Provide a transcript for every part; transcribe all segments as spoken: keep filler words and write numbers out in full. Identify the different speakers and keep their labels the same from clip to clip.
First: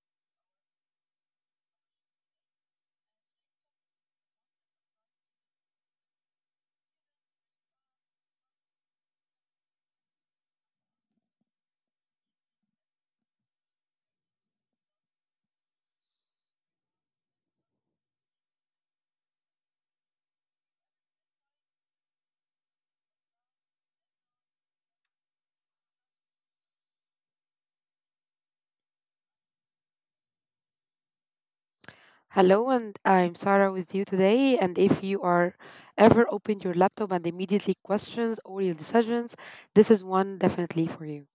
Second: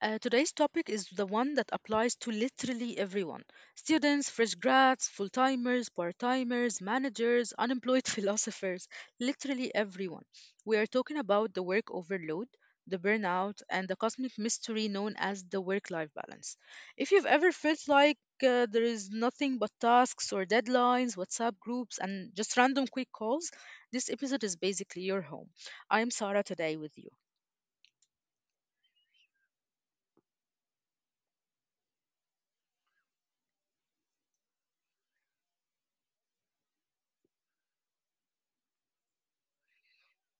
Speaker 1: Uh, today's topic is the one that applies to literally everyone students, fresh grads, full timers, part timers, managers, unemployed philosophers, literally everyone. We are talking about the work overload, the burnout, and the cosmic mystery known as the work life balance. If you've ever felt like uh, there is nothing but tasks or deadlines, WhatsApp groups, and just random quick calls, this episode is basically your home. I'm Sarah today with you.
Speaker 2: Hello, and I'm Sarah with you today. And if you are ever opened your laptop and immediately questions all your decisions, this is one definitely for you.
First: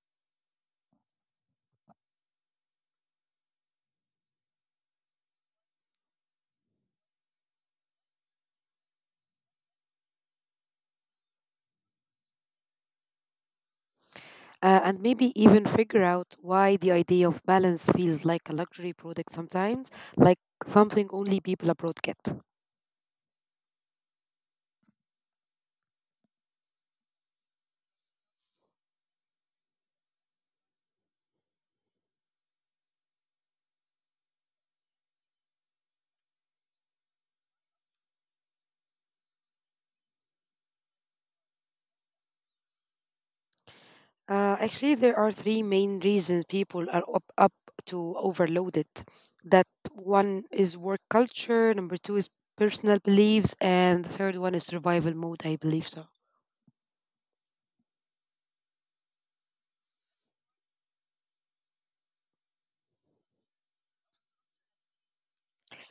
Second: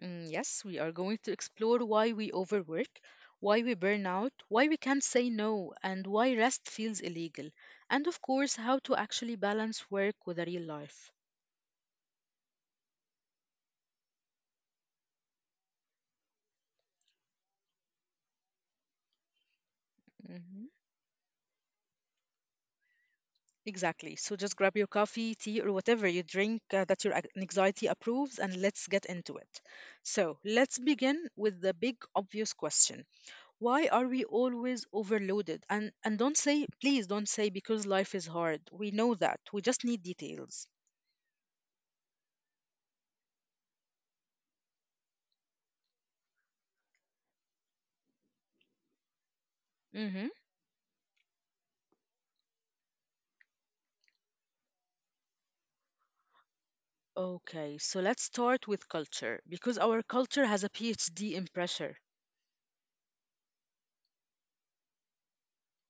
Speaker 1: Mm, yes, we are going to explore why we overwork, why we burn out, why we can't say no, and why rest feels illegal. And of course, how to actually balance work with a real life.
Speaker 2: Uh, and maybe even figure out why the idea of balance feels like a luxury product sometimes, like
Speaker 1: Hmm.
Speaker 2: something only people abroad get.
Speaker 1: Exactly. So just grab your coffee, tea, or whatever you drink uh, that your ac- anxiety approves, and let's get into it. So let's begin with the big obvious question, why are we always overloaded, and and don't say please don't say because life is hard. We know that, we just need details.
Speaker 2: Uh, actually, there are three main reasons people are up, up to overloaded. That
Speaker 1: Hmm.
Speaker 2: one is work culture, number two is personal beliefs, and the third one is survival mode. I believe so.
Speaker 1: Okay, so let's start with culture, because our culture has a P h D in pressure.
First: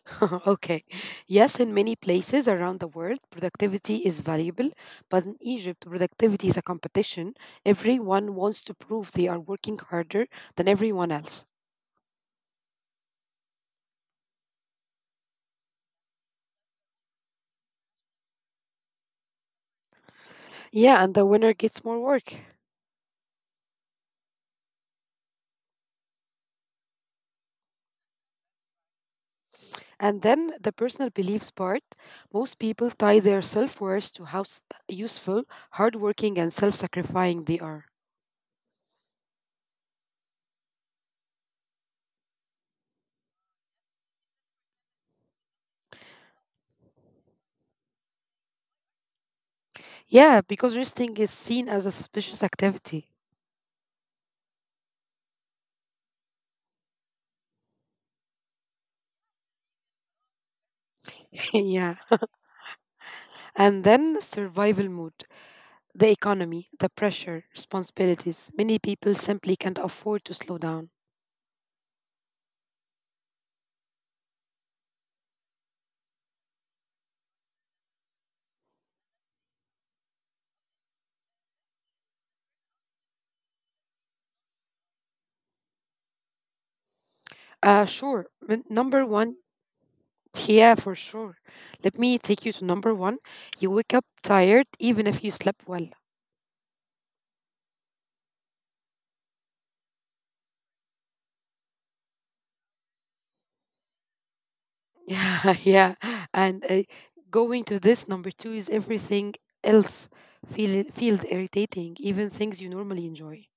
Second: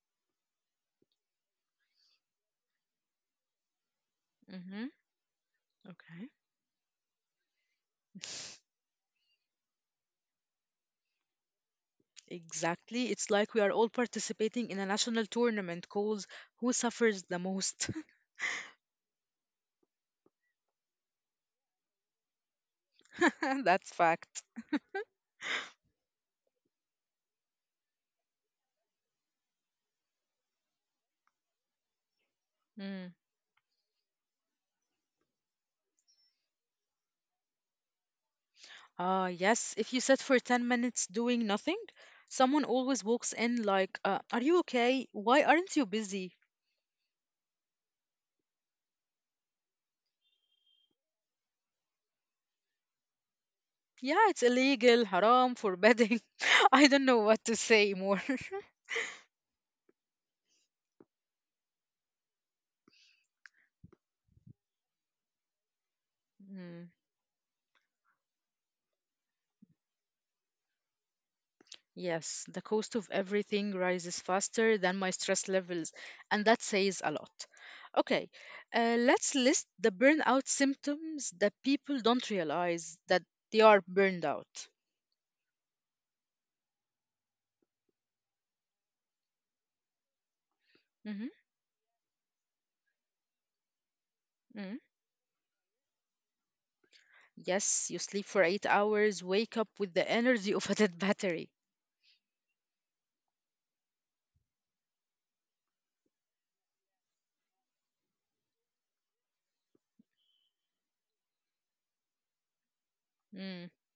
Speaker 2: Okay. Yes, in many places around the world, productivity is valuable,
Speaker 1: Mm-hmm.
Speaker 2: but in Egypt,
Speaker 1: Okay.
Speaker 2: productivity is a competition. Everyone wants to prove they are working harder than everyone else.
Speaker 1: Exactly, it's like we are all participating in a national tournament called who suffers the most.
Speaker 2: Yeah, and the winner gets more work.
Speaker 1: That's fact.
Speaker 2: And then the personal beliefs part. Most people tie their
Speaker 1: Mm.
Speaker 2: self worth to how s- useful, hardworking, and self sacrificing they are.
Speaker 1: Ah, yes. If you sit for ten minutes doing nothing, someone always walks in like, uh, Are you okay? Why aren't you busy?
Speaker 2: Yeah, because resting is seen as a suspicious activity.
Speaker 1: Yeah, it's illegal, haram, forbidding. I don't know what to say more.
Speaker 2: Yeah. And then survival mode, the economy, the
Speaker 1: Mm,
Speaker 2: pressure, responsibilities. Many people simply can't afford to slow down.
Speaker 1: yes, the cost of everything rises faster than my stress levels, and that says a lot. Okay, uh, let's list the burnout symptoms that people don't realize that they are burned out.
Speaker 2: Uh, sure. N- Number one, yeah, for
Speaker 1: Hmm.
Speaker 2: sure. Let me take you to number one. You wake up tired
Speaker 1: Hmm.
Speaker 2: even if you slept well.
Speaker 1: Yes, you sleep for eight hours, wake up with the energy of a dead battery.
Speaker 2: Yeah, yeah. And uh, going to this number two is everything else feel, feels irritating, even things you normally
Speaker 1: Mm.
Speaker 2: enjoy.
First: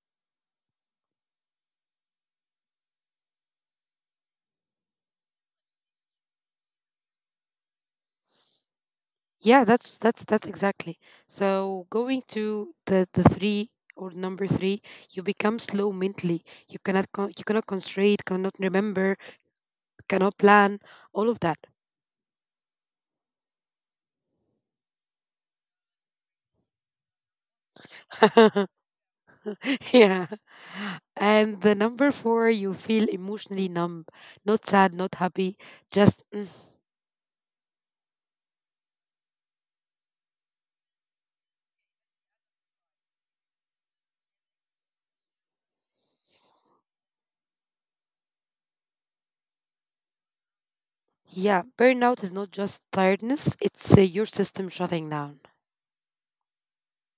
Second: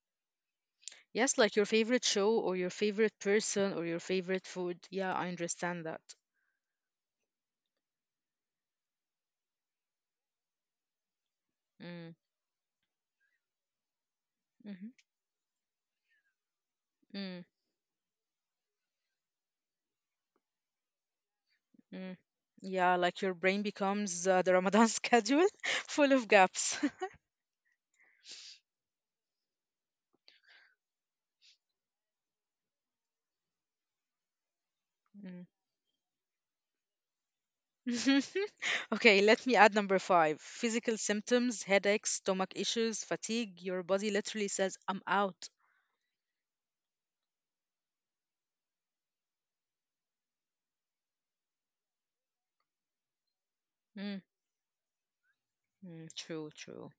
Speaker 1: Yes, like your favorite show or your favorite person or your favorite food. Yeah, I understand that.
Speaker 2: Yeah, that's that's that's exactly. So going
Speaker 1: Mm,
Speaker 2: to the the three or number three,
Speaker 1: mhm,
Speaker 2: you become slow mentally. You cannot con- you
Speaker 1: mm,
Speaker 2: cannot concentrate, cannot remember, cannot plan, all of that.
Speaker 1: mm. Yeah, like your brain becomes uh, the Ramadan schedule full of gaps.
Speaker 2: Yeah. And the number four, you feel emotionally numb, not sad, not
Speaker 1: Mm.
Speaker 2: happy, just.
Speaker 1: Okay, let me add number five. Physical symptoms, headaches, stomach issues, fatigue. Your body literally says, I'm out.
Speaker 2: Yeah, burnout is not just tiredness, it's uh, your
Speaker 1: Mm,
Speaker 2: system shutting down.
Speaker 1: mm, true, true.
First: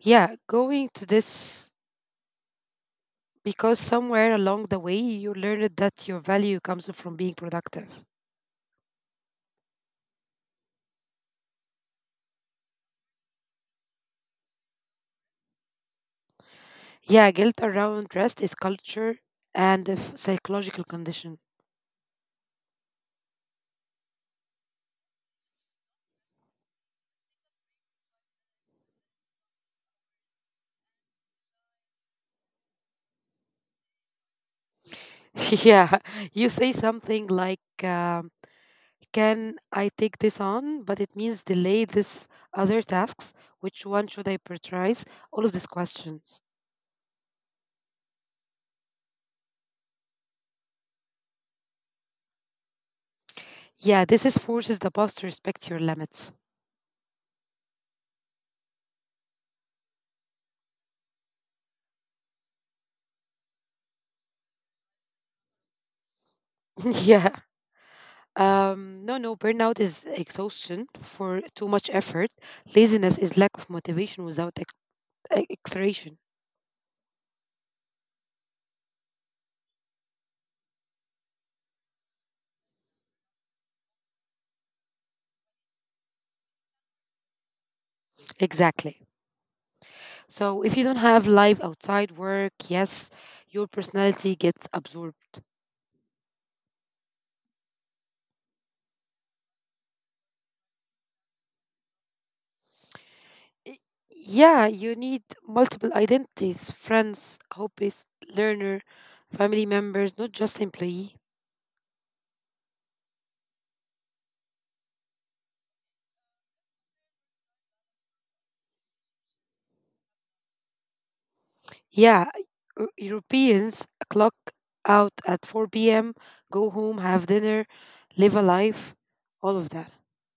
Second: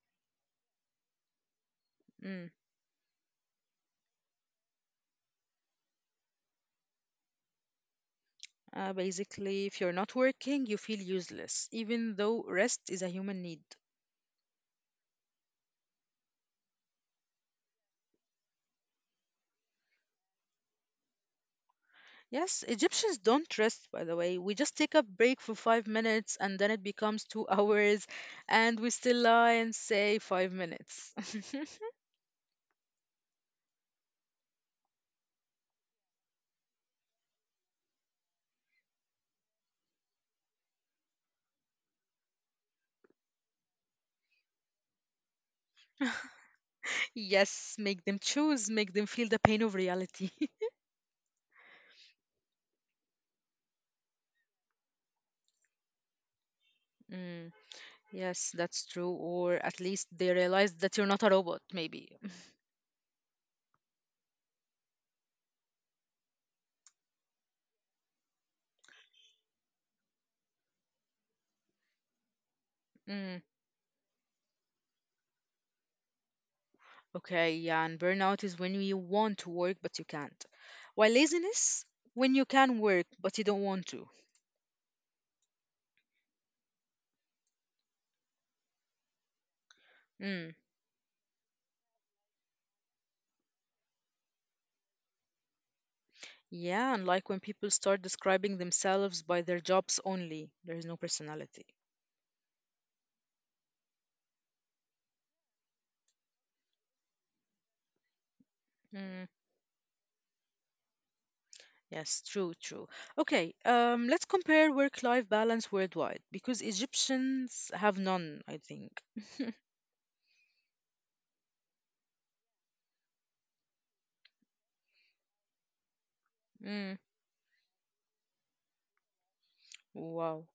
Speaker 2: Yeah, going to this
Speaker 1: Mm.
Speaker 2: because somewhere along the way you learned that your value comes from being productive.
Speaker 1: Uh, basically, if you're not working, you feel useless, even though rest is a human need.
Speaker 2: Yeah, guilt around rest is culture and a f- psychological condition.
Speaker 1: Yes, Egyptians don't rest, by the way. We just take a break for five minutes and then it becomes two hours and we still lie and say five minutes.
Speaker 2: Yeah, you say something like, um, can I take this on? But it means delay this other tasks. Which one should I prioritize? All of these questions.
Speaker 1: Yes, make them choose, make them feel the pain of reality.
Speaker 2: Yeah, this is forces the boss to respect your limits.
Speaker 1: Mm, yes, that's true. Or at least they realize that you're not a robot, maybe.
Speaker 2: Yeah. Um, no, no. Burnout is exhaustion for too much effort.
Speaker 1: Mm,
Speaker 2: Laziness is lack of motivation without ex- e- exertion.
Speaker 1: okay, yeah, and burnout is when you want to work but you can't. While laziness, when you can work but you don't want to.
Speaker 2: Exactly.
Speaker 1: Mm.
Speaker 2: So if you don't have life outside work, yes, your personality gets absorbed.
Speaker 1: Yeah, and like when people start describing themselves by their jobs only, there is no personality.
Speaker 2: Y- Yeah, you need multiple identities, friends, hobbies,
Speaker 1: Mm,
Speaker 2: learner, family members, not just employee.
Speaker 1: yes, true, true. Okay, um, let's compare work-life balance worldwide because Egyptians have none, I think.
Speaker 2: Yeah, Eu- Europeans clock out at four p m, go
Speaker 1: Mm,
Speaker 2: home, have dinner, live a life, all of that.
Speaker 1: wow.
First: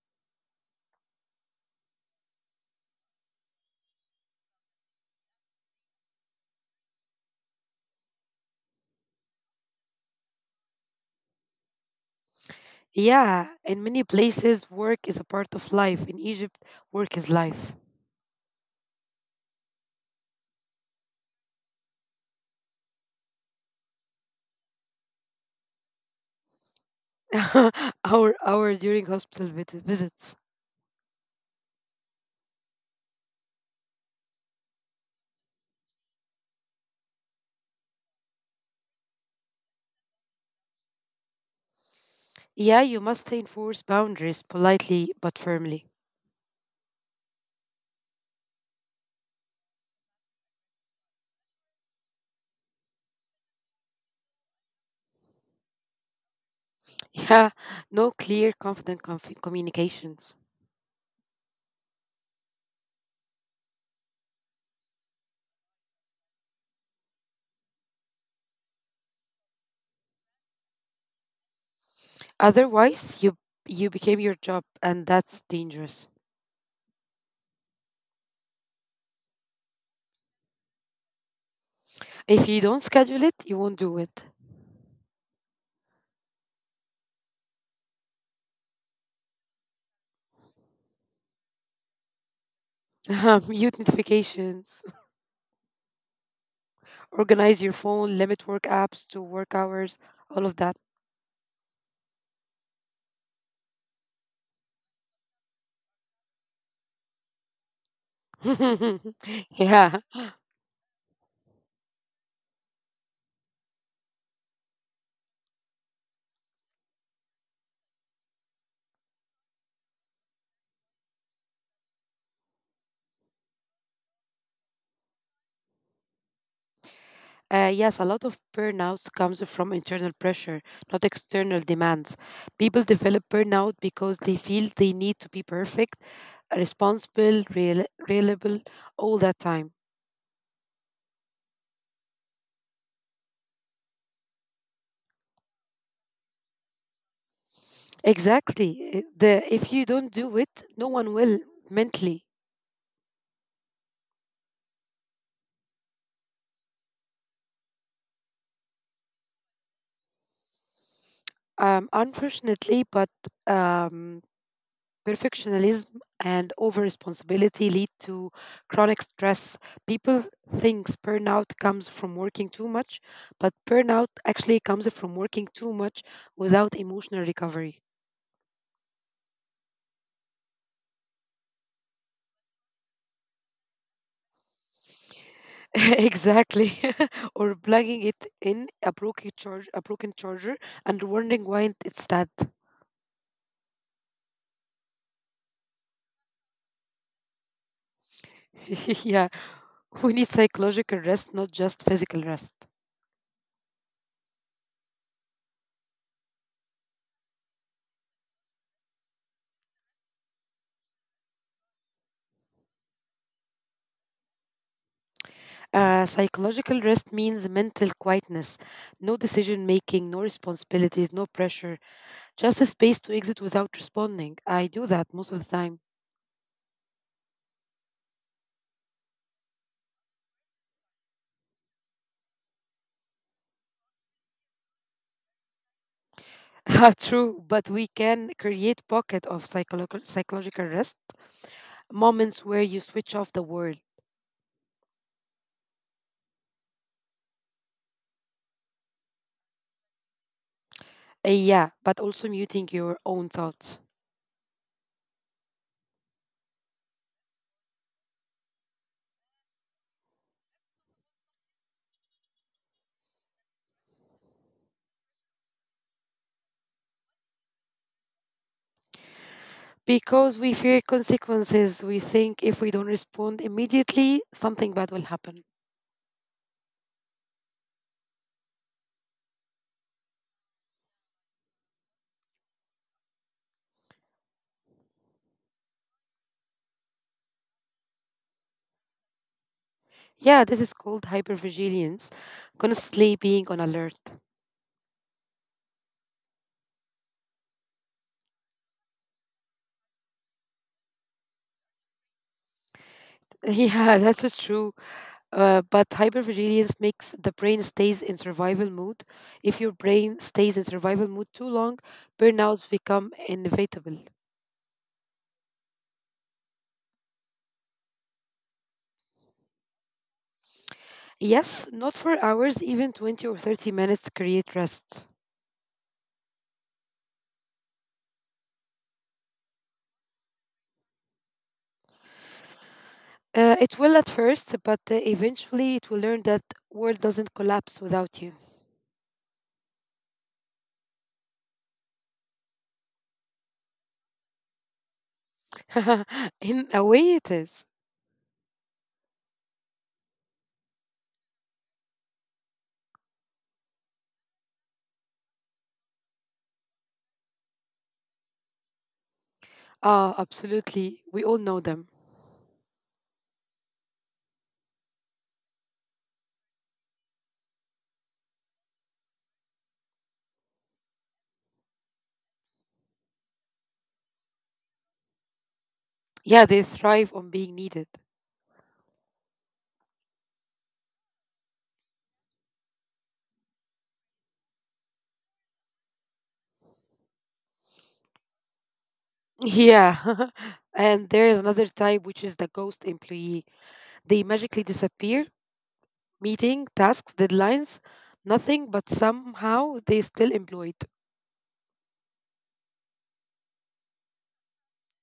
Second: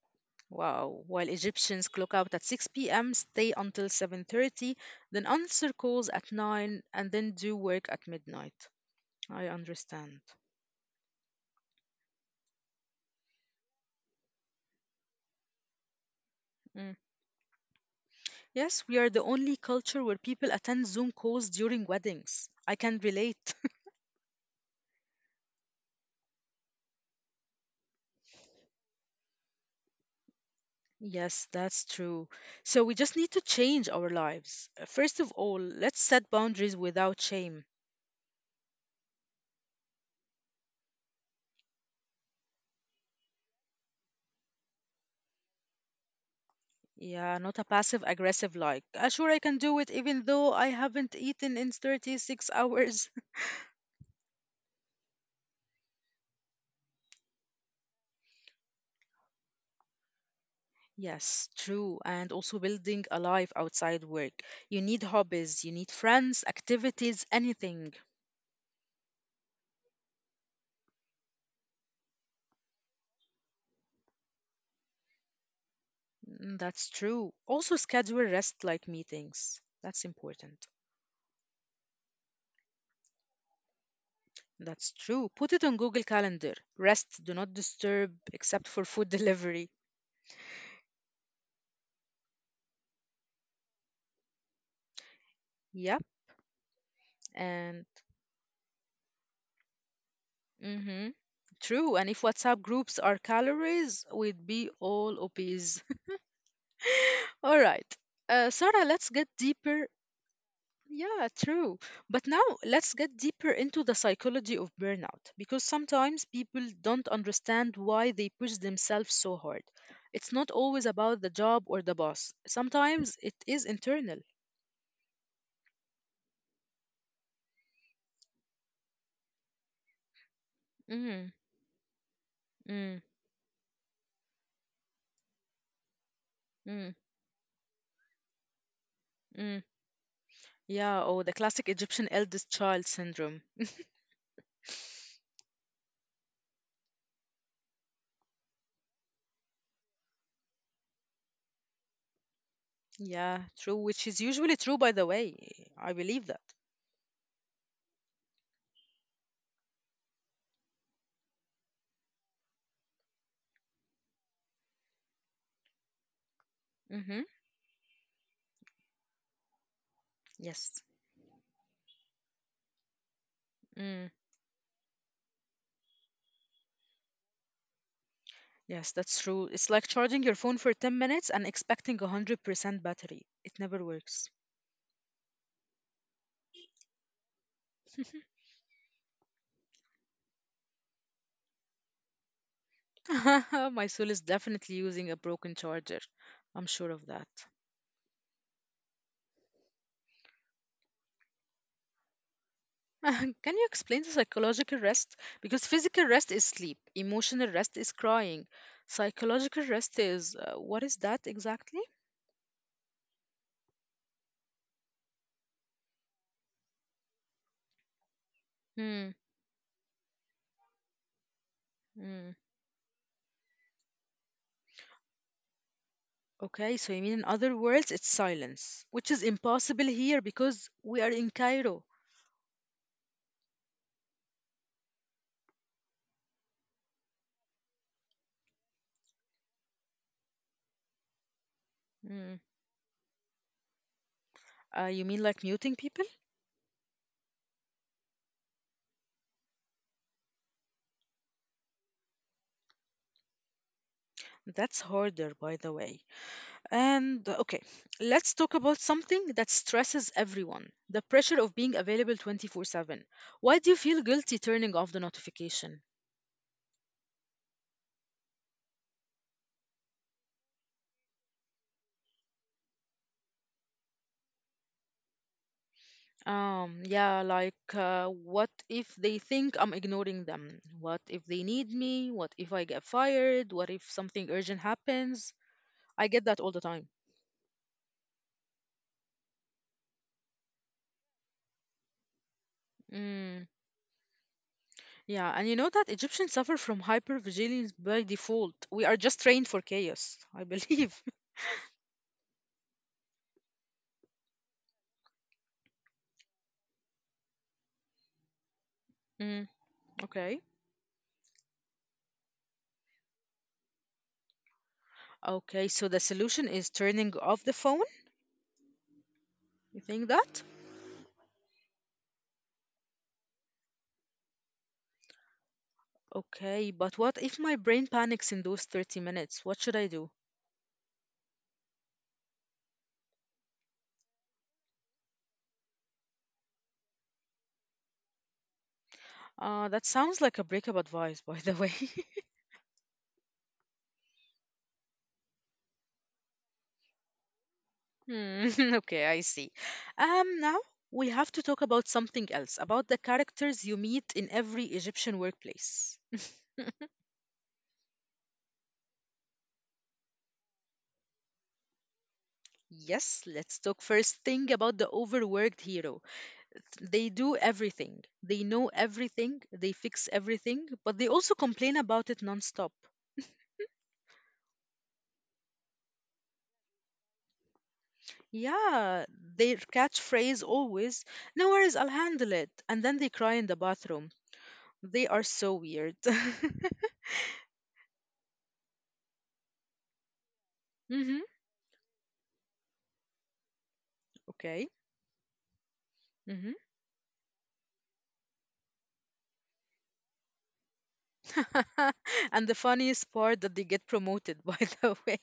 Speaker 1: Wow. While Egyptians clock out at six p m, stay until seven thirty, then answer calls at nine, and then do work at midnight. I understand.
Speaker 2: Yeah, in many places, work is a part of life. In
Speaker 1: Mm.
Speaker 2: Egypt, work is life.
Speaker 1: Yes, we are the only culture where people attend Zoom calls during weddings. I can relate.
Speaker 2: Our hour during hospital vis- visits.
Speaker 1: Yes, that's true. So we just need to change our lives. Uh, First of all, let's set boundaries without shame.
Speaker 2: Yeah, you must enforce boundaries politely but firmly.
Speaker 1: Yeah, not a passive aggressive like, "Uh, sure, I can do it even though I haven't eaten in thirty-six hours."
Speaker 2: Yeah, no clear, confident conf- communications.
Speaker 1: Yes, true. And also building a life outside work. You need hobbies, you need friends, activities, anything.
Speaker 2: Otherwise, you you became your job, and that's dangerous.
Speaker 1: Mm, that's true. Also, schedule rest like meetings. That's important.
Speaker 2: If you don't schedule it, you won't do it.
Speaker 1: That's true. Put it on Google Calendar. Rest, do not disturb except for food delivery.
Speaker 2: Mute notifications,
Speaker 1: Yeah.
Speaker 2: organize
Speaker 1: And
Speaker 2: your phone, limit work apps to work hours, all of that.
Speaker 1: mm-hmm. True. And if WhatsApp groups are calories, we'd be all obese. All right. Uh, Sarah, let's get deeper.
Speaker 2: Yeah.
Speaker 1: Yeah, true. But now let's get deeper into the psychology of burnout because sometimes people don't understand why they push themselves so hard. It's not always about the job or the boss, sometimes it is internal.
Speaker 2: Uh, yes, a lot of burnouts comes from internal pressure, not
Speaker 1: Mm,
Speaker 2: external demands. People
Speaker 1: mm,
Speaker 2: develop burnout because they feel they need to be perfect,
Speaker 1: mm,
Speaker 2: responsible, real- reliable all that
Speaker 1: mm.
Speaker 2: time.
Speaker 1: Yeah, oh, the classic Egyptian eldest child syndrome.
Speaker 2: Exactly. I- The if you don't do it, no one will mentally.
Speaker 1: Yeah, true, which is usually true, by the way. I believe that.
Speaker 2: Um, unfortunately, but um, Perfectionism and over
Speaker 1: Mm-hmm.
Speaker 2: responsibility lead to chronic stress. People
Speaker 1: Yes.
Speaker 2: think burnout comes from working too much, but burnout actually comes from working too much without emotional recovery.
Speaker 1: Yes, that's true. It's like charging your phone for ten minutes and expecting one hundred percent battery. It never works.
Speaker 2: Exactly, or plugging it in a broken charge a broken charger and wondering why it- it's dead.
Speaker 1: My soul is definitely using a broken charger. I'm sure of that.
Speaker 2: Yeah, we need psychological rest, not just physical rest.
Speaker 1: Can you explain the psychological rest? Because physical rest is sleep, emotional rest is crying, psychological rest is uh, what is that exactly?
Speaker 2: Uh, psychological rest means mental quietness, no
Speaker 1: Hmm.
Speaker 2: decision making, no responsibilities, no pressure, just
Speaker 1: Hmm.
Speaker 2: a space to exit without responding. I do that most of the time.
Speaker 1: Okay, so you mean in other words, it's silence, which is impossible here because we are in Cairo.
Speaker 2: True, but we can create pocket of psychological psychological rest,
Speaker 1: Hmm.
Speaker 2: moments where you switch off the world.
Speaker 1: Uh, you mean like muting people?
Speaker 2: Uh, yeah, but also muting your own thoughts.
Speaker 1: That's harder, by the way. And uh, okay, let's talk about something that stresses everyone, the pressure of being available twenty-four seven. Why do you feel guilty turning off the notification?
Speaker 2: Because we fear consequences, we think if we don't respond immediately, something bad will happen.
Speaker 1: Um, yeah, like, uh, what if they think I'm ignoring them? What if they need me? What if I get fired? What if something urgent happens? I get that all the time.
Speaker 2: Yeah, this is called hypervigilance,
Speaker 1: Mm,
Speaker 2: constantly being on alert.
Speaker 1: yeah, and you know that Egyptians suffer from hypervigilance by default. We are just trained for chaos, I believe.
Speaker 2: Yeah, that's is true. Uh, but hypervigilance makes the brain stays in survival
Speaker 1: Mm,
Speaker 2: mode. If your
Speaker 1: okay.
Speaker 2: brain stays in survival mode too long, burnouts become inevitable.
Speaker 1: Okay, so the solution is turning off the phone? You think that?
Speaker 2: Yes, not for hours, even twenty or thirty minutes create rest.
Speaker 1: Okay, but what if my brain panics in those thirty minutes? What should I do?
Speaker 2: Uh, it will at first, but uh, eventually it will learn that world doesn't collapse without you.
Speaker 1: Uh, that sounds like a breakup advice, by the way.
Speaker 2: In a way, it is.
Speaker 1: Hmm, okay, I see. Um, now we have to talk about something else, about the characters you meet in every Egyptian workplace.
Speaker 2: Ah, absolutely. We all know them.
Speaker 1: Yes, let's talk first thing about the overworked hero. They do everything. They know everything. They fix everything, but they also complain about it nonstop.
Speaker 2: Yeah, they thrive on being needed.
Speaker 1: Yeah, their catchphrase always, no worries, I'll handle it. And then they cry in the bathroom. They are so weird.
Speaker 2: Yeah.
Speaker 1: Mm-hmm.
Speaker 2: And there is another type, which is the ghost employee. They
Speaker 1: Okay.
Speaker 2: magically disappear,
Speaker 1: Mm-hmm.
Speaker 2: meeting, tasks, deadlines, nothing, but somehow they still employed.
Speaker 1: And the funniest part that they get promoted, by the way.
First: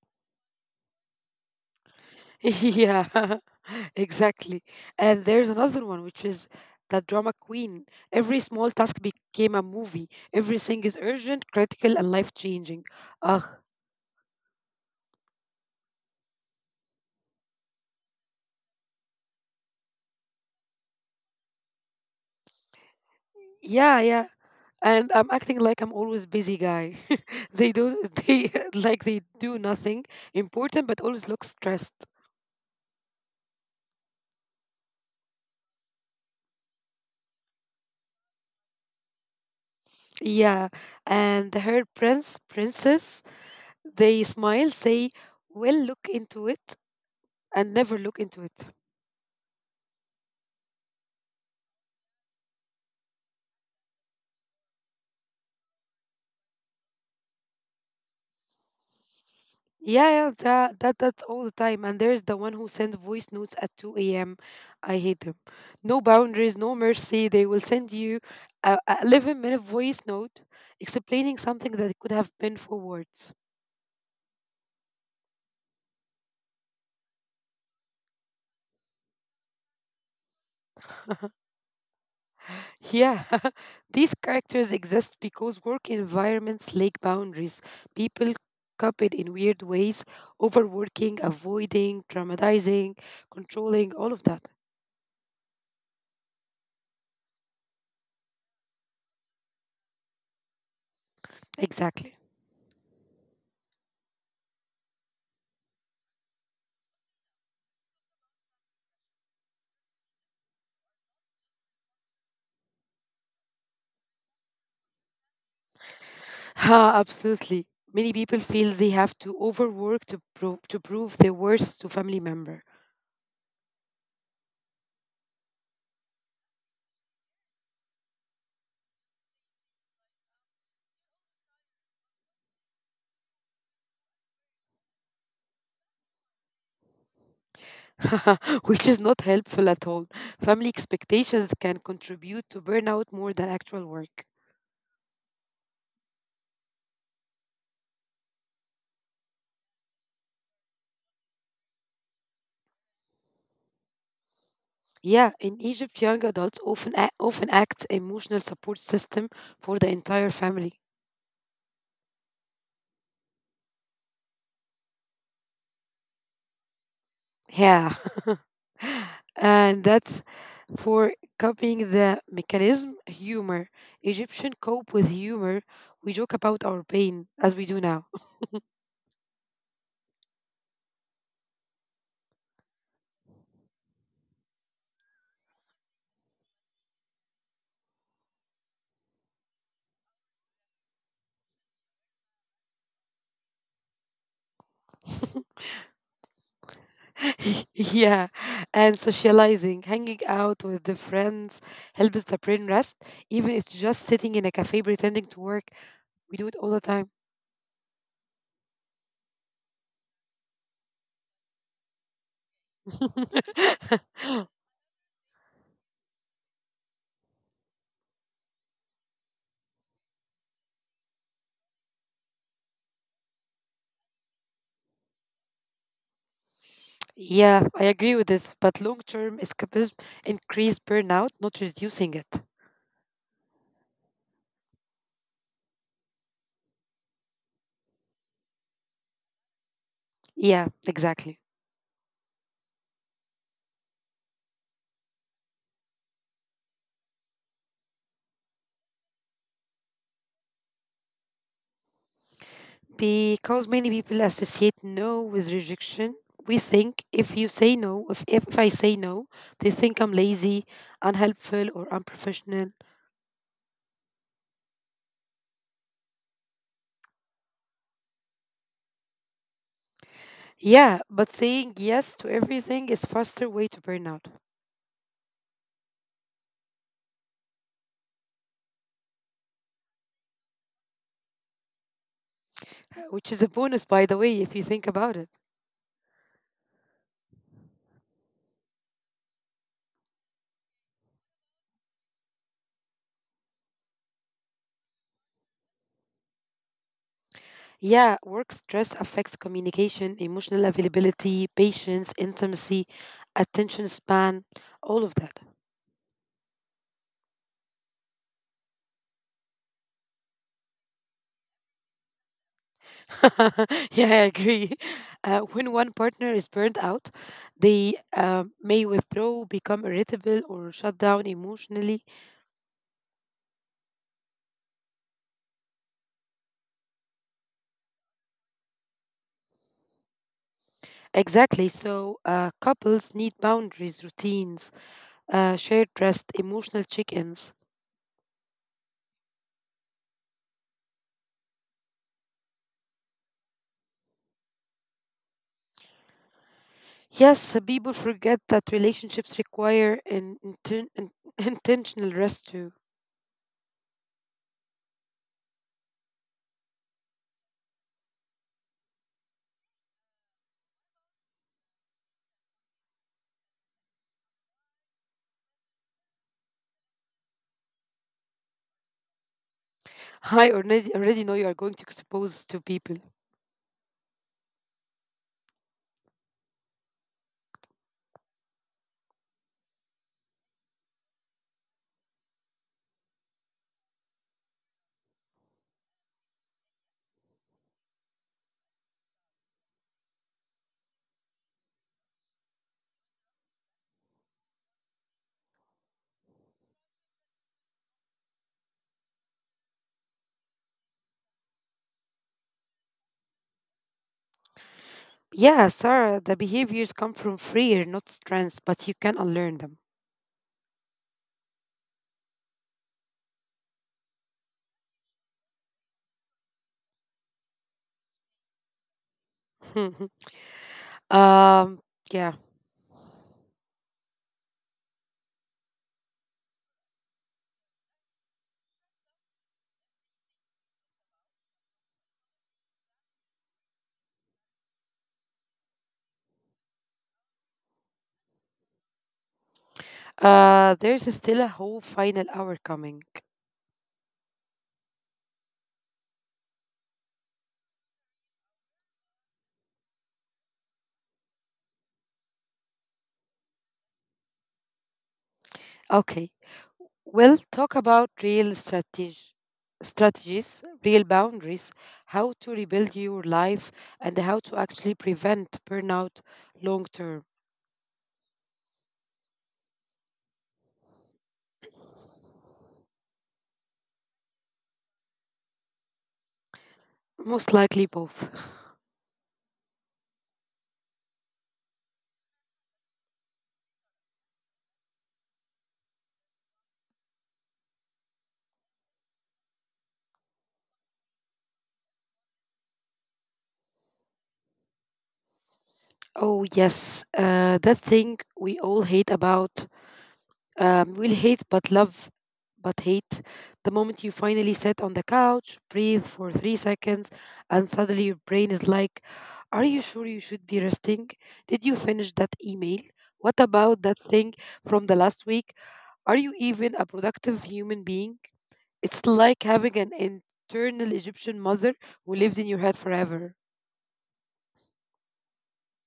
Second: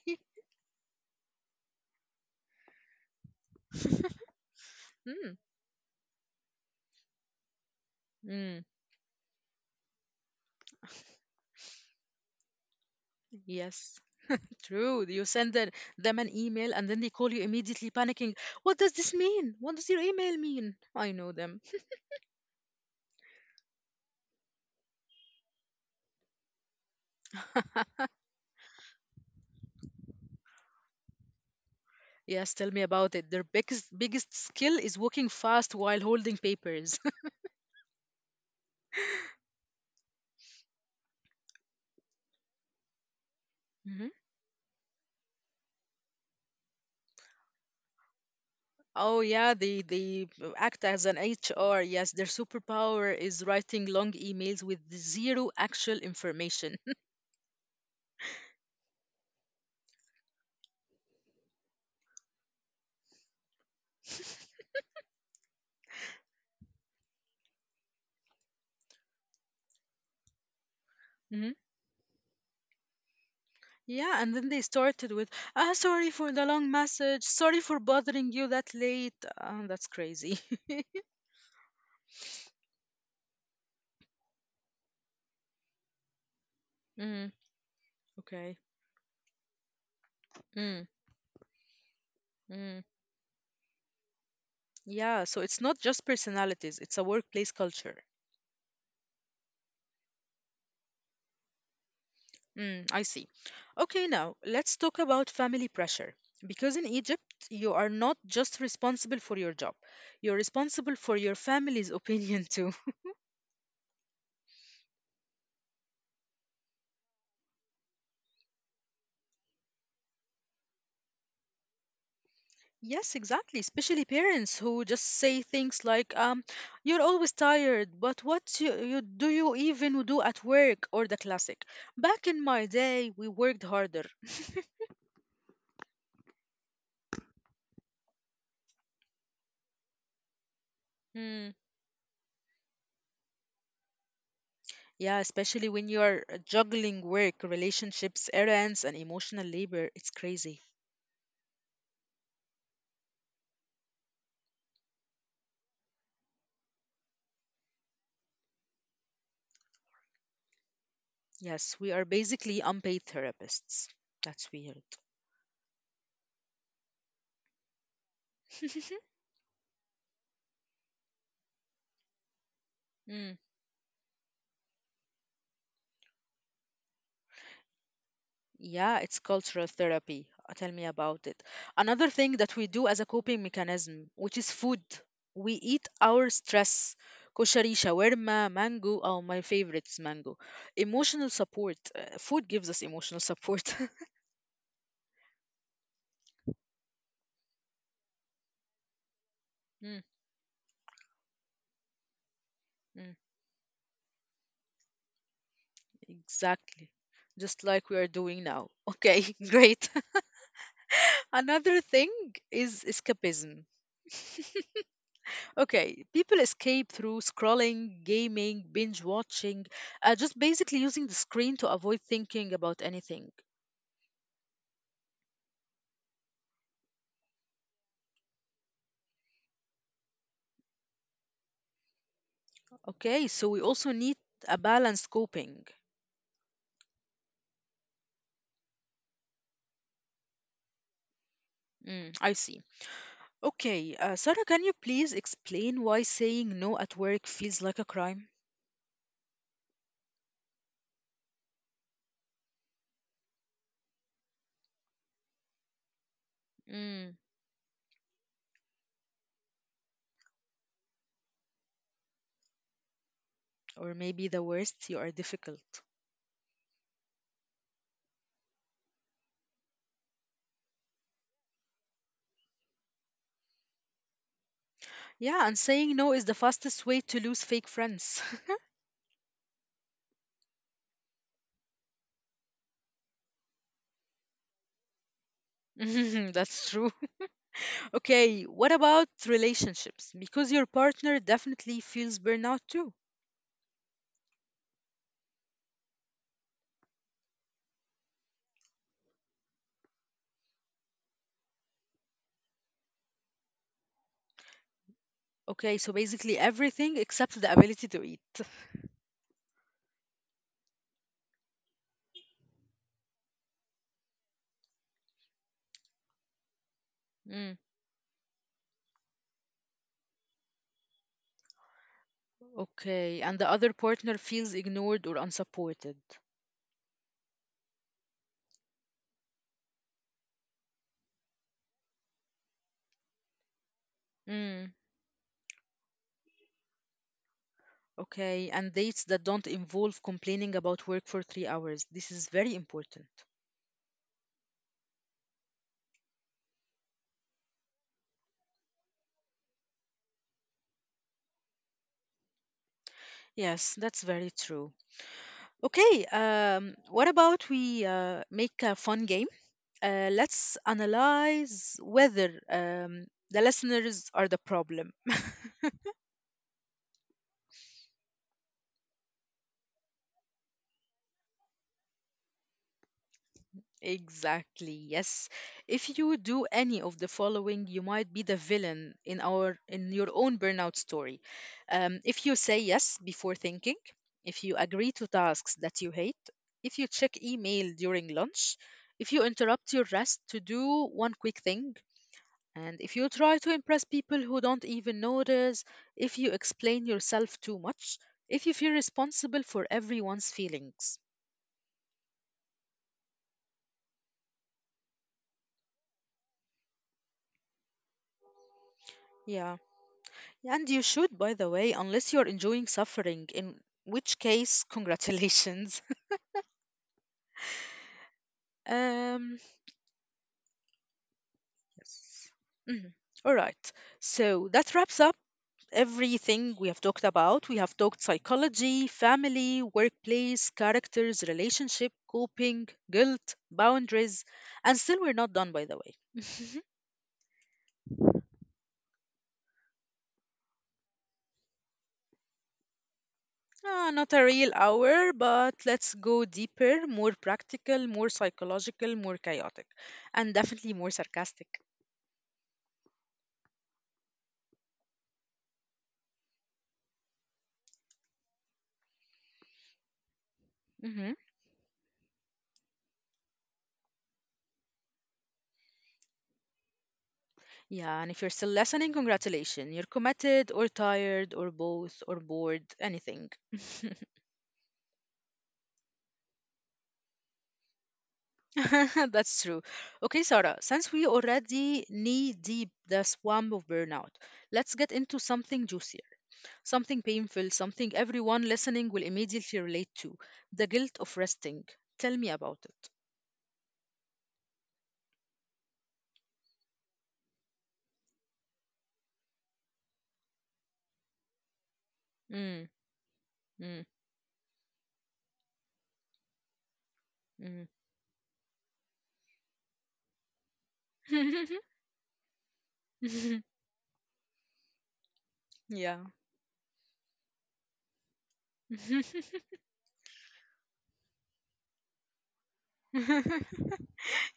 Speaker 2: Yeah, exactly. And
Speaker 1: Mm.
Speaker 2: there's another one, which is the drama queen. Every
Speaker 1: Mm.
Speaker 2: small task became a movie. Everything is urgent, critical, and life changing. Ugh.
Speaker 1: Yes, true. You send the- them an email and then they call you immediately panicking. What does this mean? What does your email mean? I know them.
Speaker 2: Yeah, yeah. And I'm acting like I'm always busy guy. They do they like they do nothing important but always look stressed.
Speaker 1: Yes, tell me about it. Their biggest biggest skill is walking fast while holding papers.
Speaker 2: Yeah. And her prince princess they
Speaker 1: Hmm.
Speaker 2: smile, say, "We'll look into it," and never look into it.
Speaker 1: Oh yeah, they they act as an H R. Yes, their superpower is writing long emails with zero actual information.
Speaker 2: Yeah, yeah, that, that that's all the time. And there's the one who sends voice notes at two a m. I hate them. No boundaries, no mercy. They will send you a a eleven minute voice note explaining
Speaker 1: Hmm.
Speaker 2: something that could have been four words.
Speaker 1: Yeah, and then they started with, "Ah, sorry for the long message. Sorry for bothering you that late." Ah, that's crazy.
Speaker 2: Yeah, these characters exist because work environments lack boundaries.
Speaker 1: Mm,
Speaker 2: People copied
Speaker 1: okay.
Speaker 2: in weird ways, overworking,
Speaker 1: Mm,
Speaker 2: avoiding, dramatizing,
Speaker 1: mm.
Speaker 2: controlling, all of that.
Speaker 1: Yeah, so it's not just personalities; it's a workplace culture.
Speaker 2: Exactly.
Speaker 1: Mm, I see. Okay, now let's talk about family pressure. Because in Egypt, you are not just responsible for your job, you're responsible for your family's opinion too.
Speaker 2: Ha, absolutely. Many people feel they have to overwork to, pro- to prove their worth to family member.
Speaker 1: Yes, exactly. Especially parents who just say things like, um, you're always tired, but what you, you, do you even do at work? Or the classic, back in my day, we worked harder.
Speaker 2: Which is not helpful at all. Family expectations
Speaker 1: Mm,
Speaker 2: can contribute to burnout more than actual work.
Speaker 1: yeah, especially when you're juggling work, relationships, errands, and emotional labor. It's crazy.
Speaker 2: Yeah, in Egypt, young adults often act, often act emotional support system for the entire family.
Speaker 1: Yes, we are basically unpaid therapists. That's weird.
Speaker 2: Yeah, and that's for copying the mechanism
Speaker 1: Mm.
Speaker 2: humor. Egyptian cope with humor. We joke about our pain as we do now.
Speaker 1: Yeah, it's cultural therapy. Uh, Tell me about it. Another thing that we do as a coping mechanism, which is food. We eat our stress. Koshari, shawarma, mango. Oh, my favorite is mango. Emotional support. Uh, food gives us emotional support.
Speaker 2: Yeah, and socializing, hanging
Speaker 1: Mm,
Speaker 2: out with the friends helps the brain rest.
Speaker 1: mm,
Speaker 2: Even if it's just sitting in a cafe pretending to work, we do it all the time.
Speaker 1: exactly. Just like we are doing now. Okay, great. Another thing is escapism. Okay, people escape through scrolling, gaming, binge watching, uh, just basically using the screen to avoid thinking about anything.
Speaker 2: Yeah, I agree with this, but long-term escapism increase burnout, not reducing it.
Speaker 1: Okay, so we also need a balanced coping.
Speaker 2: Yeah, exactly.
Speaker 1: Mm, I see. Okay, uh, Sarah, can you please explain why saying no at work feels like a crime?
Speaker 2: Because many people associate no with rejection. We think
Speaker 1: Mm,
Speaker 2: if you say no, if, if I say no, they think I'm lazy, unhelpful, or unprofessional.
Speaker 1: or maybe the worst, you are difficult.
Speaker 2: Yeah, but saying yes to everything is faster way to burn out.
Speaker 1: Yeah, and saying no is the fastest way to lose fake friends.
Speaker 2: Which is a bonus by the way if you think about it.
Speaker 1: That's true. Okay, what about relationships? Because your partner definitely feels burnout too.
Speaker 2: Yeah, work stress affects communication, emotional availability, patience, intimacy, attention span, all of that.
Speaker 1: Okay, so basically everything except the ability to eat.
Speaker 2: Yeah, I agree. Uh, when one partner is burned out, they um may withdraw, become irritable,
Speaker 1: Mm,
Speaker 2: or shut down emotionally.
Speaker 1: okay, and the other partner feels ignored or unsupported.
Speaker 2: Exactly. So uh, couples need boundaries, routines, uh, shared rest, emotional
Speaker 1: Mm,
Speaker 2: check-ins.
Speaker 1: okay, and dates that don't involve complaining about work for three hours. This is very important.
Speaker 2: Yes, uh, people forget that relationships require an, inten- an intentional rest too.
Speaker 1: Yes, that's very true. Okay, um, what about we uh, make a fun game? Uh, let's analyze whether um, the listeners are the problem.
Speaker 2: I already, already know you are going to expose to people.
Speaker 1: Exactly, yes. If you do any of the following, you might be the villain in our in your own burnout story. Um, if you say yes before thinking, if you agree to tasks that you hate, if you check email during lunch, if you interrupt your rest to do one quick thing, and if you try to impress people who don't even notice, if you explain yourself too much, if you feel responsible for everyone's feelings.
Speaker 2: Yeah, Sarah, the behaviors come from fear, not strengths, but you can unlearn
Speaker 1: Yeah. And you should, by the way, unless you're enjoying suffering, in which case, congratulations. um,
Speaker 2: them. um,
Speaker 1: yes.
Speaker 2: yeah.
Speaker 1: Mhm. All right. So that wraps up everything we have talked about. We have talked psychology, family, workplace, characters, relationship, coping, guilt, boundaries, and still we're not done, by the way.
Speaker 2: Uh, there's still a whole final hour coming.
Speaker 1: Ah, not a real hour, but let's go deeper, more practical, more psychological, more chaotic, and definitely more sarcastic.
Speaker 2: Okay. We'll talk about real strateg- strategies, real boundaries, how to rebuild your life, and how to actually prevent burnout long term.
Speaker 1: Yeah, and if you're still listening, congratulations. You're committed, or tired, or both, or bored, anything.
Speaker 2: Most likely both.
Speaker 1: That's true. Okay, Sarah, since we already knee deep the swamp of burnout, let's get into something juicier, something painful, something everyone listening will immediately relate to, the guilt of resting. Tell me about it.
Speaker 2: Oh, yes, uh, that thing we all hate about. Um, we'll hate but love but hate. The moment you
Speaker 1: Mm,
Speaker 2: finally sit on the couch, breathe for three seconds, and suddenly your brain is like,
Speaker 1: mm,
Speaker 2: are you sure you should be resting? Did you finish that email? What about that thing from the
Speaker 1: mm.
Speaker 2: last week? Are you even a productive human being? It's like having an internal Egyptian mother who lives in your head forever.
Speaker 1: Yeah.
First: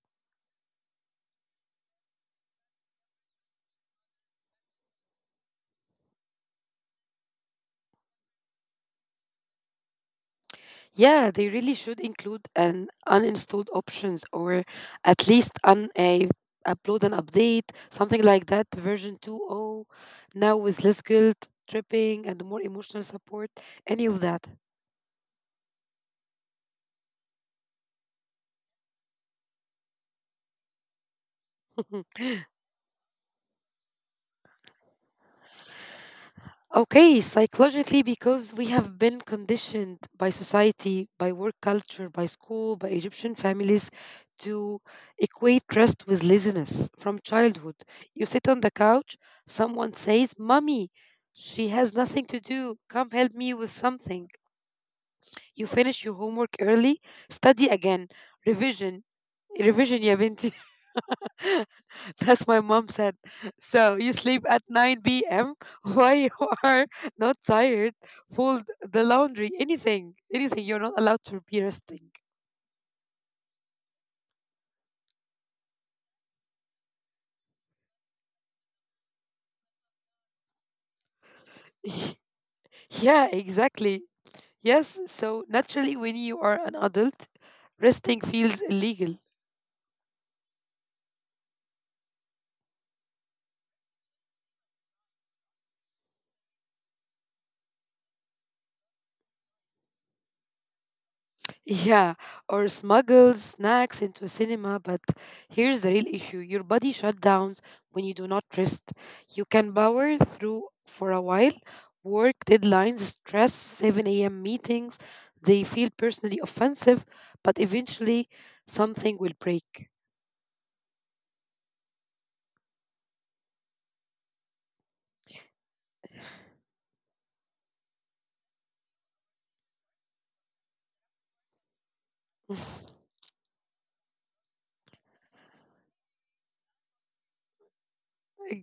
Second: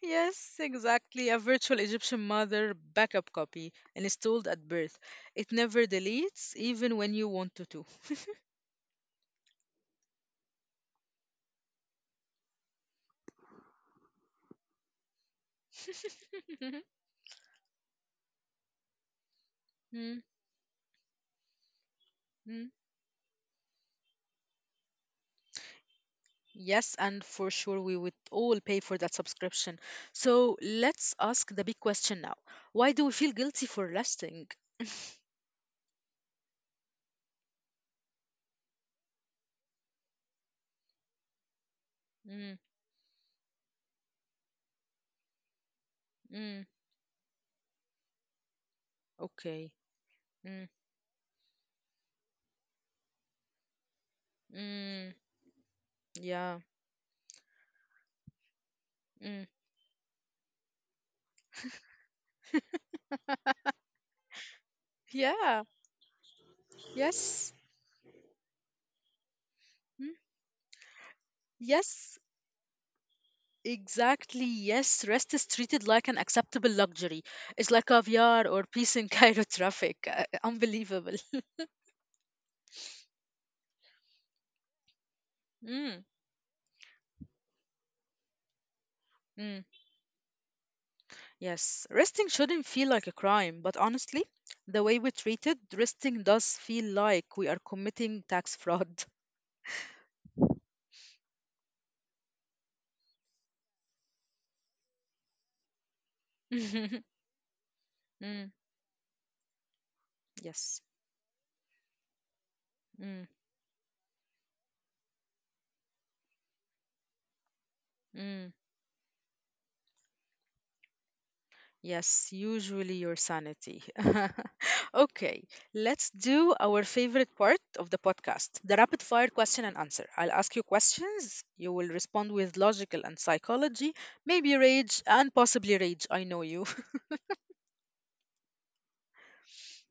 Speaker 1: Yes, exactly. A virtual Egyptian mother backup copy and installed at birth. It never deletes, even when you want to. to.
Speaker 2: Yeah, they really should include an uninstalled options or at least un a upload an update, something like that, version
Speaker 1: Mm,
Speaker 2: 2.0, now with less guilt,
Speaker 1: mm.
Speaker 2: tripping, and more emotional support, any of that.
Speaker 1: Yes, and for sure we would all pay for that subscription. So let's ask the big question now. Why do we feel guilty for lasting?
Speaker 2: Okay, psychologically, because we have been conditioned by society, by work
Speaker 1: Mm,
Speaker 2: culture, by school, by Egyptian families to equate
Speaker 1: mm,
Speaker 2: rest with laziness from childhood. You sit on the
Speaker 1: okay.
Speaker 2: couch,
Speaker 1: Mm,
Speaker 2: someone says, "Mommy, she has nothing to do. Come help me with something."
Speaker 1: mm,
Speaker 2: You
Speaker 1: yeah.
Speaker 2: finish your homework early, study again,
Speaker 1: Mm,
Speaker 2: revision. Revision, يا بنتي. That's my mom said. So you sleep at
Speaker 1: yeah.
Speaker 2: nine p m Why you are
Speaker 1: Yes.
Speaker 2: not tired? Fold the laundry.
Speaker 1: Mm,
Speaker 2: Anything. Anything. You're not allowed to be
Speaker 1: yes.
Speaker 2: resting.
Speaker 1: Exactly, yes. Rest is treated like an acceptable luxury. It's like caviar or peace in Cairo traffic. Uh, Unbelievable.
Speaker 2: Yeah, exactly. Yes.
Speaker 1: Mm,
Speaker 2: So naturally, when you are an adult, resting feels
Speaker 1: mm,
Speaker 2: illegal.
Speaker 1: yes. Resting shouldn't feel like a crime, but honestly, the way we treat it, resting does feel like we are committing tax fraud.
Speaker 2: Yeah, or smuggles snacks into a cinema. But here's the
Speaker 1: Mm,
Speaker 2: real issue, your body shuts down when you do not rest. You can
Speaker 1: yes.
Speaker 2: power through for a while, work
Speaker 1: Mm,
Speaker 2: deadlines, stress, seven a m meetings, they feel personally offensive, but
Speaker 1: mm.
Speaker 2: eventually something will break.
Speaker 1: Yes, usually your sanity. Okay, let's do our favorite part of the podcast, the rapid fire question and answer. I'll ask you questions. You will respond with logical and psychology, maybe rage and possibly rage. I know you.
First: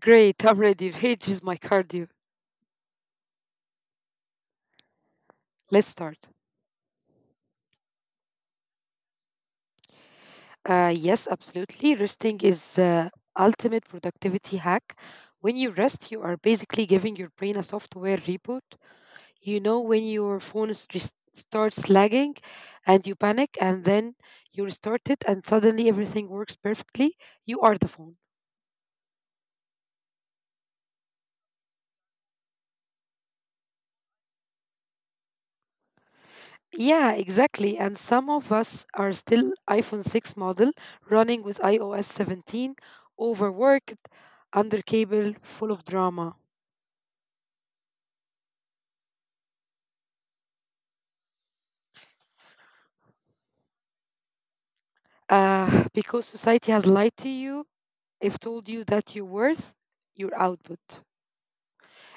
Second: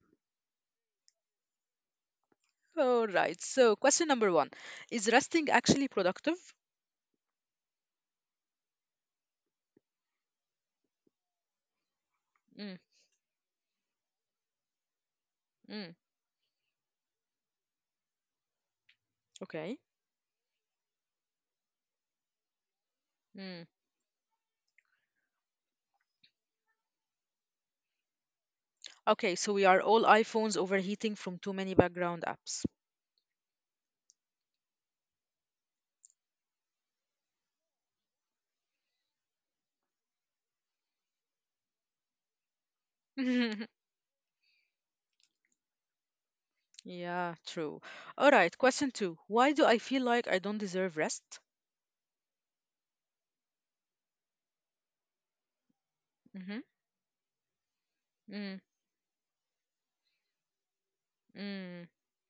Speaker 2: Great, I'm ready. Rage is my cardio.
Speaker 1: All right, so question number one. Is resting actually
Speaker 2: Let's start.
Speaker 1: productive?
Speaker 2: Uh, yes, absolutely. Resting
Speaker 1: Mm,
Speaker 2: is uh, ultimate productivity hack. When
Speaker 1: mm,
Speaker 2: you rest, you are basically giving your brain a software reboot.
Speaker 1: okay.
Speaker 2: You know when your phone is res- starts lagging and you
Speaker 1: Mm.
Speaker 2: panic and then you restart it and suddenly everything works perfectly, you are the phone.
Speaker 1: Okay, so we are all iPhones overheating from too many background apps.
Speaker 2: Yeah, exactly. And some of us are still iPhone six model running with iOS seventeen, overworked, under cable, full of drama.
Speaker 1: Yeah, true. All right, question two. Why do I feel like I don't deserve rest?
Speaker 2: Uh, because
Speaker 1: Mm-hmm.
Speaker 2: society has lied to you. If
Speaker 1: Mm,
Speaker 2: told you that your worth, your output.
Speaker 1: mm,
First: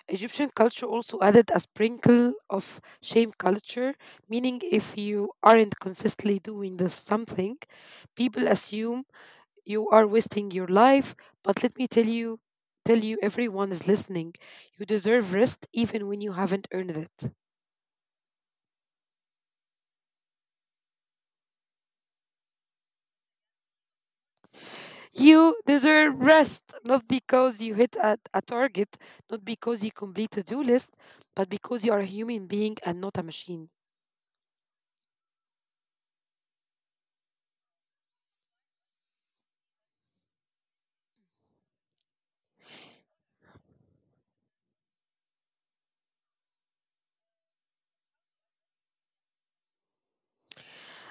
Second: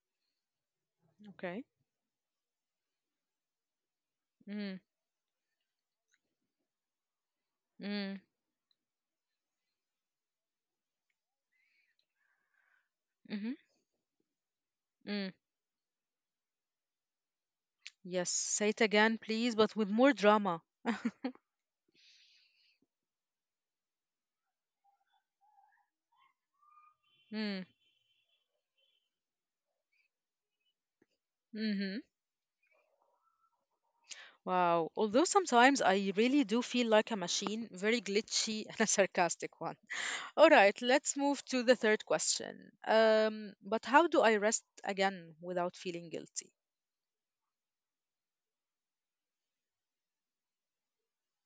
Speaker 2: Egyptian culture also added a
Speaker 1: okay.
Speaker 2: sprinkle of shame culture, meaning
Speaker 1: Mm,
Speaker 2: if you aren't consistently doing this something,
Speaker 1: mm,
Speaker 2: people assume you are wasting your life. But let me tell you, tell you,
Speaker 1: mm-hmm,
Speaker 2: everyone is listening. You
Speaker 1: mm.
Speaker 2: deserve rest even when you haven't earned it.
Speaker 1: Yes, say it again, please, but with more drama.
Speaker 2: You deserve rest not
Speaker 1: Mm,
Speaker 2: because you hit a, a target, not because you complete a do list, but
Speaker 1: mm-hmm.
Speaker 2: because you are a human being and not a machine.
Speaker 1: Wow. Although sometimes I really do feel like a machine, very glitchy and a sarcastic one. All right, let's move to the third question. Um, but how do I rest again without feeling guilty?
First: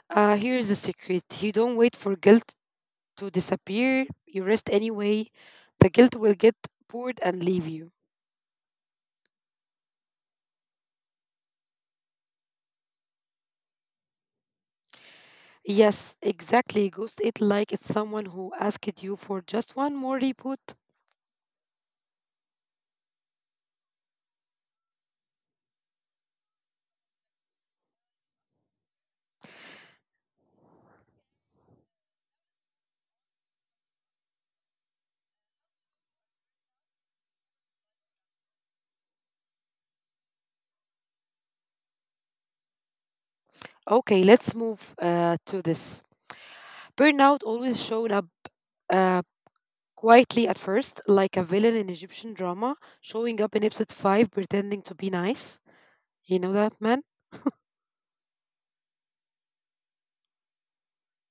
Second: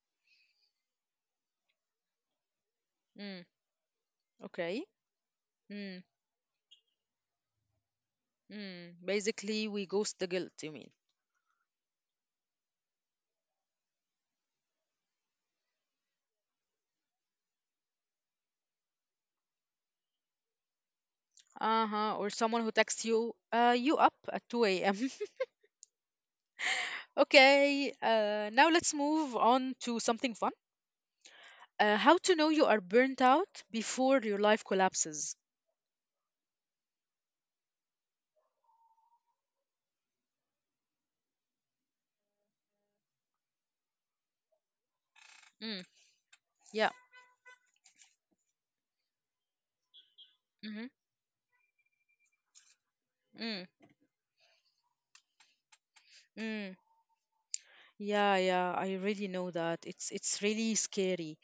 Speaker 2: Uh, here's the secret. You don't wait for guilt to
Speaker 1: Mm,
Speaker 2: disappear. You rest
Speaker 1: okay.
Speaker 2: anyway. The
Speaker 1: Mm,
Speaker 2: guilt will get bored and leave you.
Speaker 1: mm. Basically, we ghost the guilt, you mean?
Speaker 2: Yes, exactly. Ghost it like it's someone who asked you for just one more reboot.
Speaker 1: Uh-huh, or someone who texts you, uh, you up at two a m Okay, uh, now let's move on to something fun. Uh, how to know you are burnt out before your life collapses.
Speaker 2: Okay, let's move uh, to
Speaker 1: Mm,
Speaker 2: this.
Speaker 1: yeah.
Speaker 2: Burnout always showed up uh, quietly at
Speaker 1: Mm-hmm.
Speaker 2: first, like a villain in Egyptian drama, showing
Speaker 1: Mm,
Speaker 2: up in episode five pretending to be nice. You know
Speaker 1: mm.
Speaker 2: that, man?
Speaker 1: Yeah, yeah, I really know that. It's it's really scary.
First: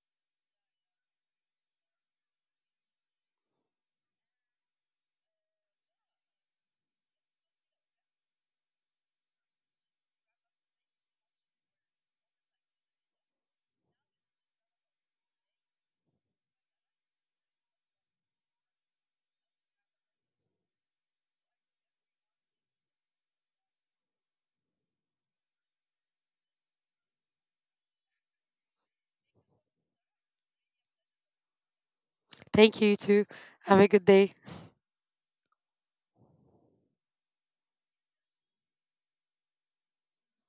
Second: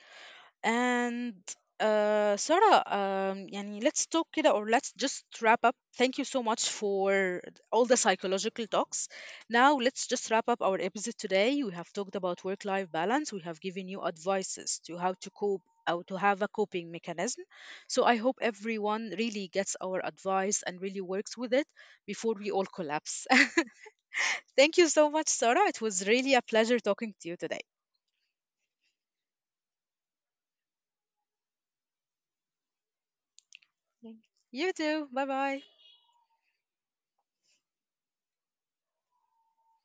Speaker 1: And uh, Sarah, um, يعني let's talk كده or let's just wrap up. Thank you so much for all the psychological talks. Now let's just wrap up our episode today. We have talked about work-life balance. We have given you advices to how to cope or to have a coping mechanism. So I hope everyone really gets our advice and really works with it before we all collapse. Thank you so much, Sarah. It was really a pleasure talking to you today.
Speaker 2: Thank you, too. Have a good
Speaker 1: Thank you.
Speaker 2: day.
Speaker 1: You too. Bye bye.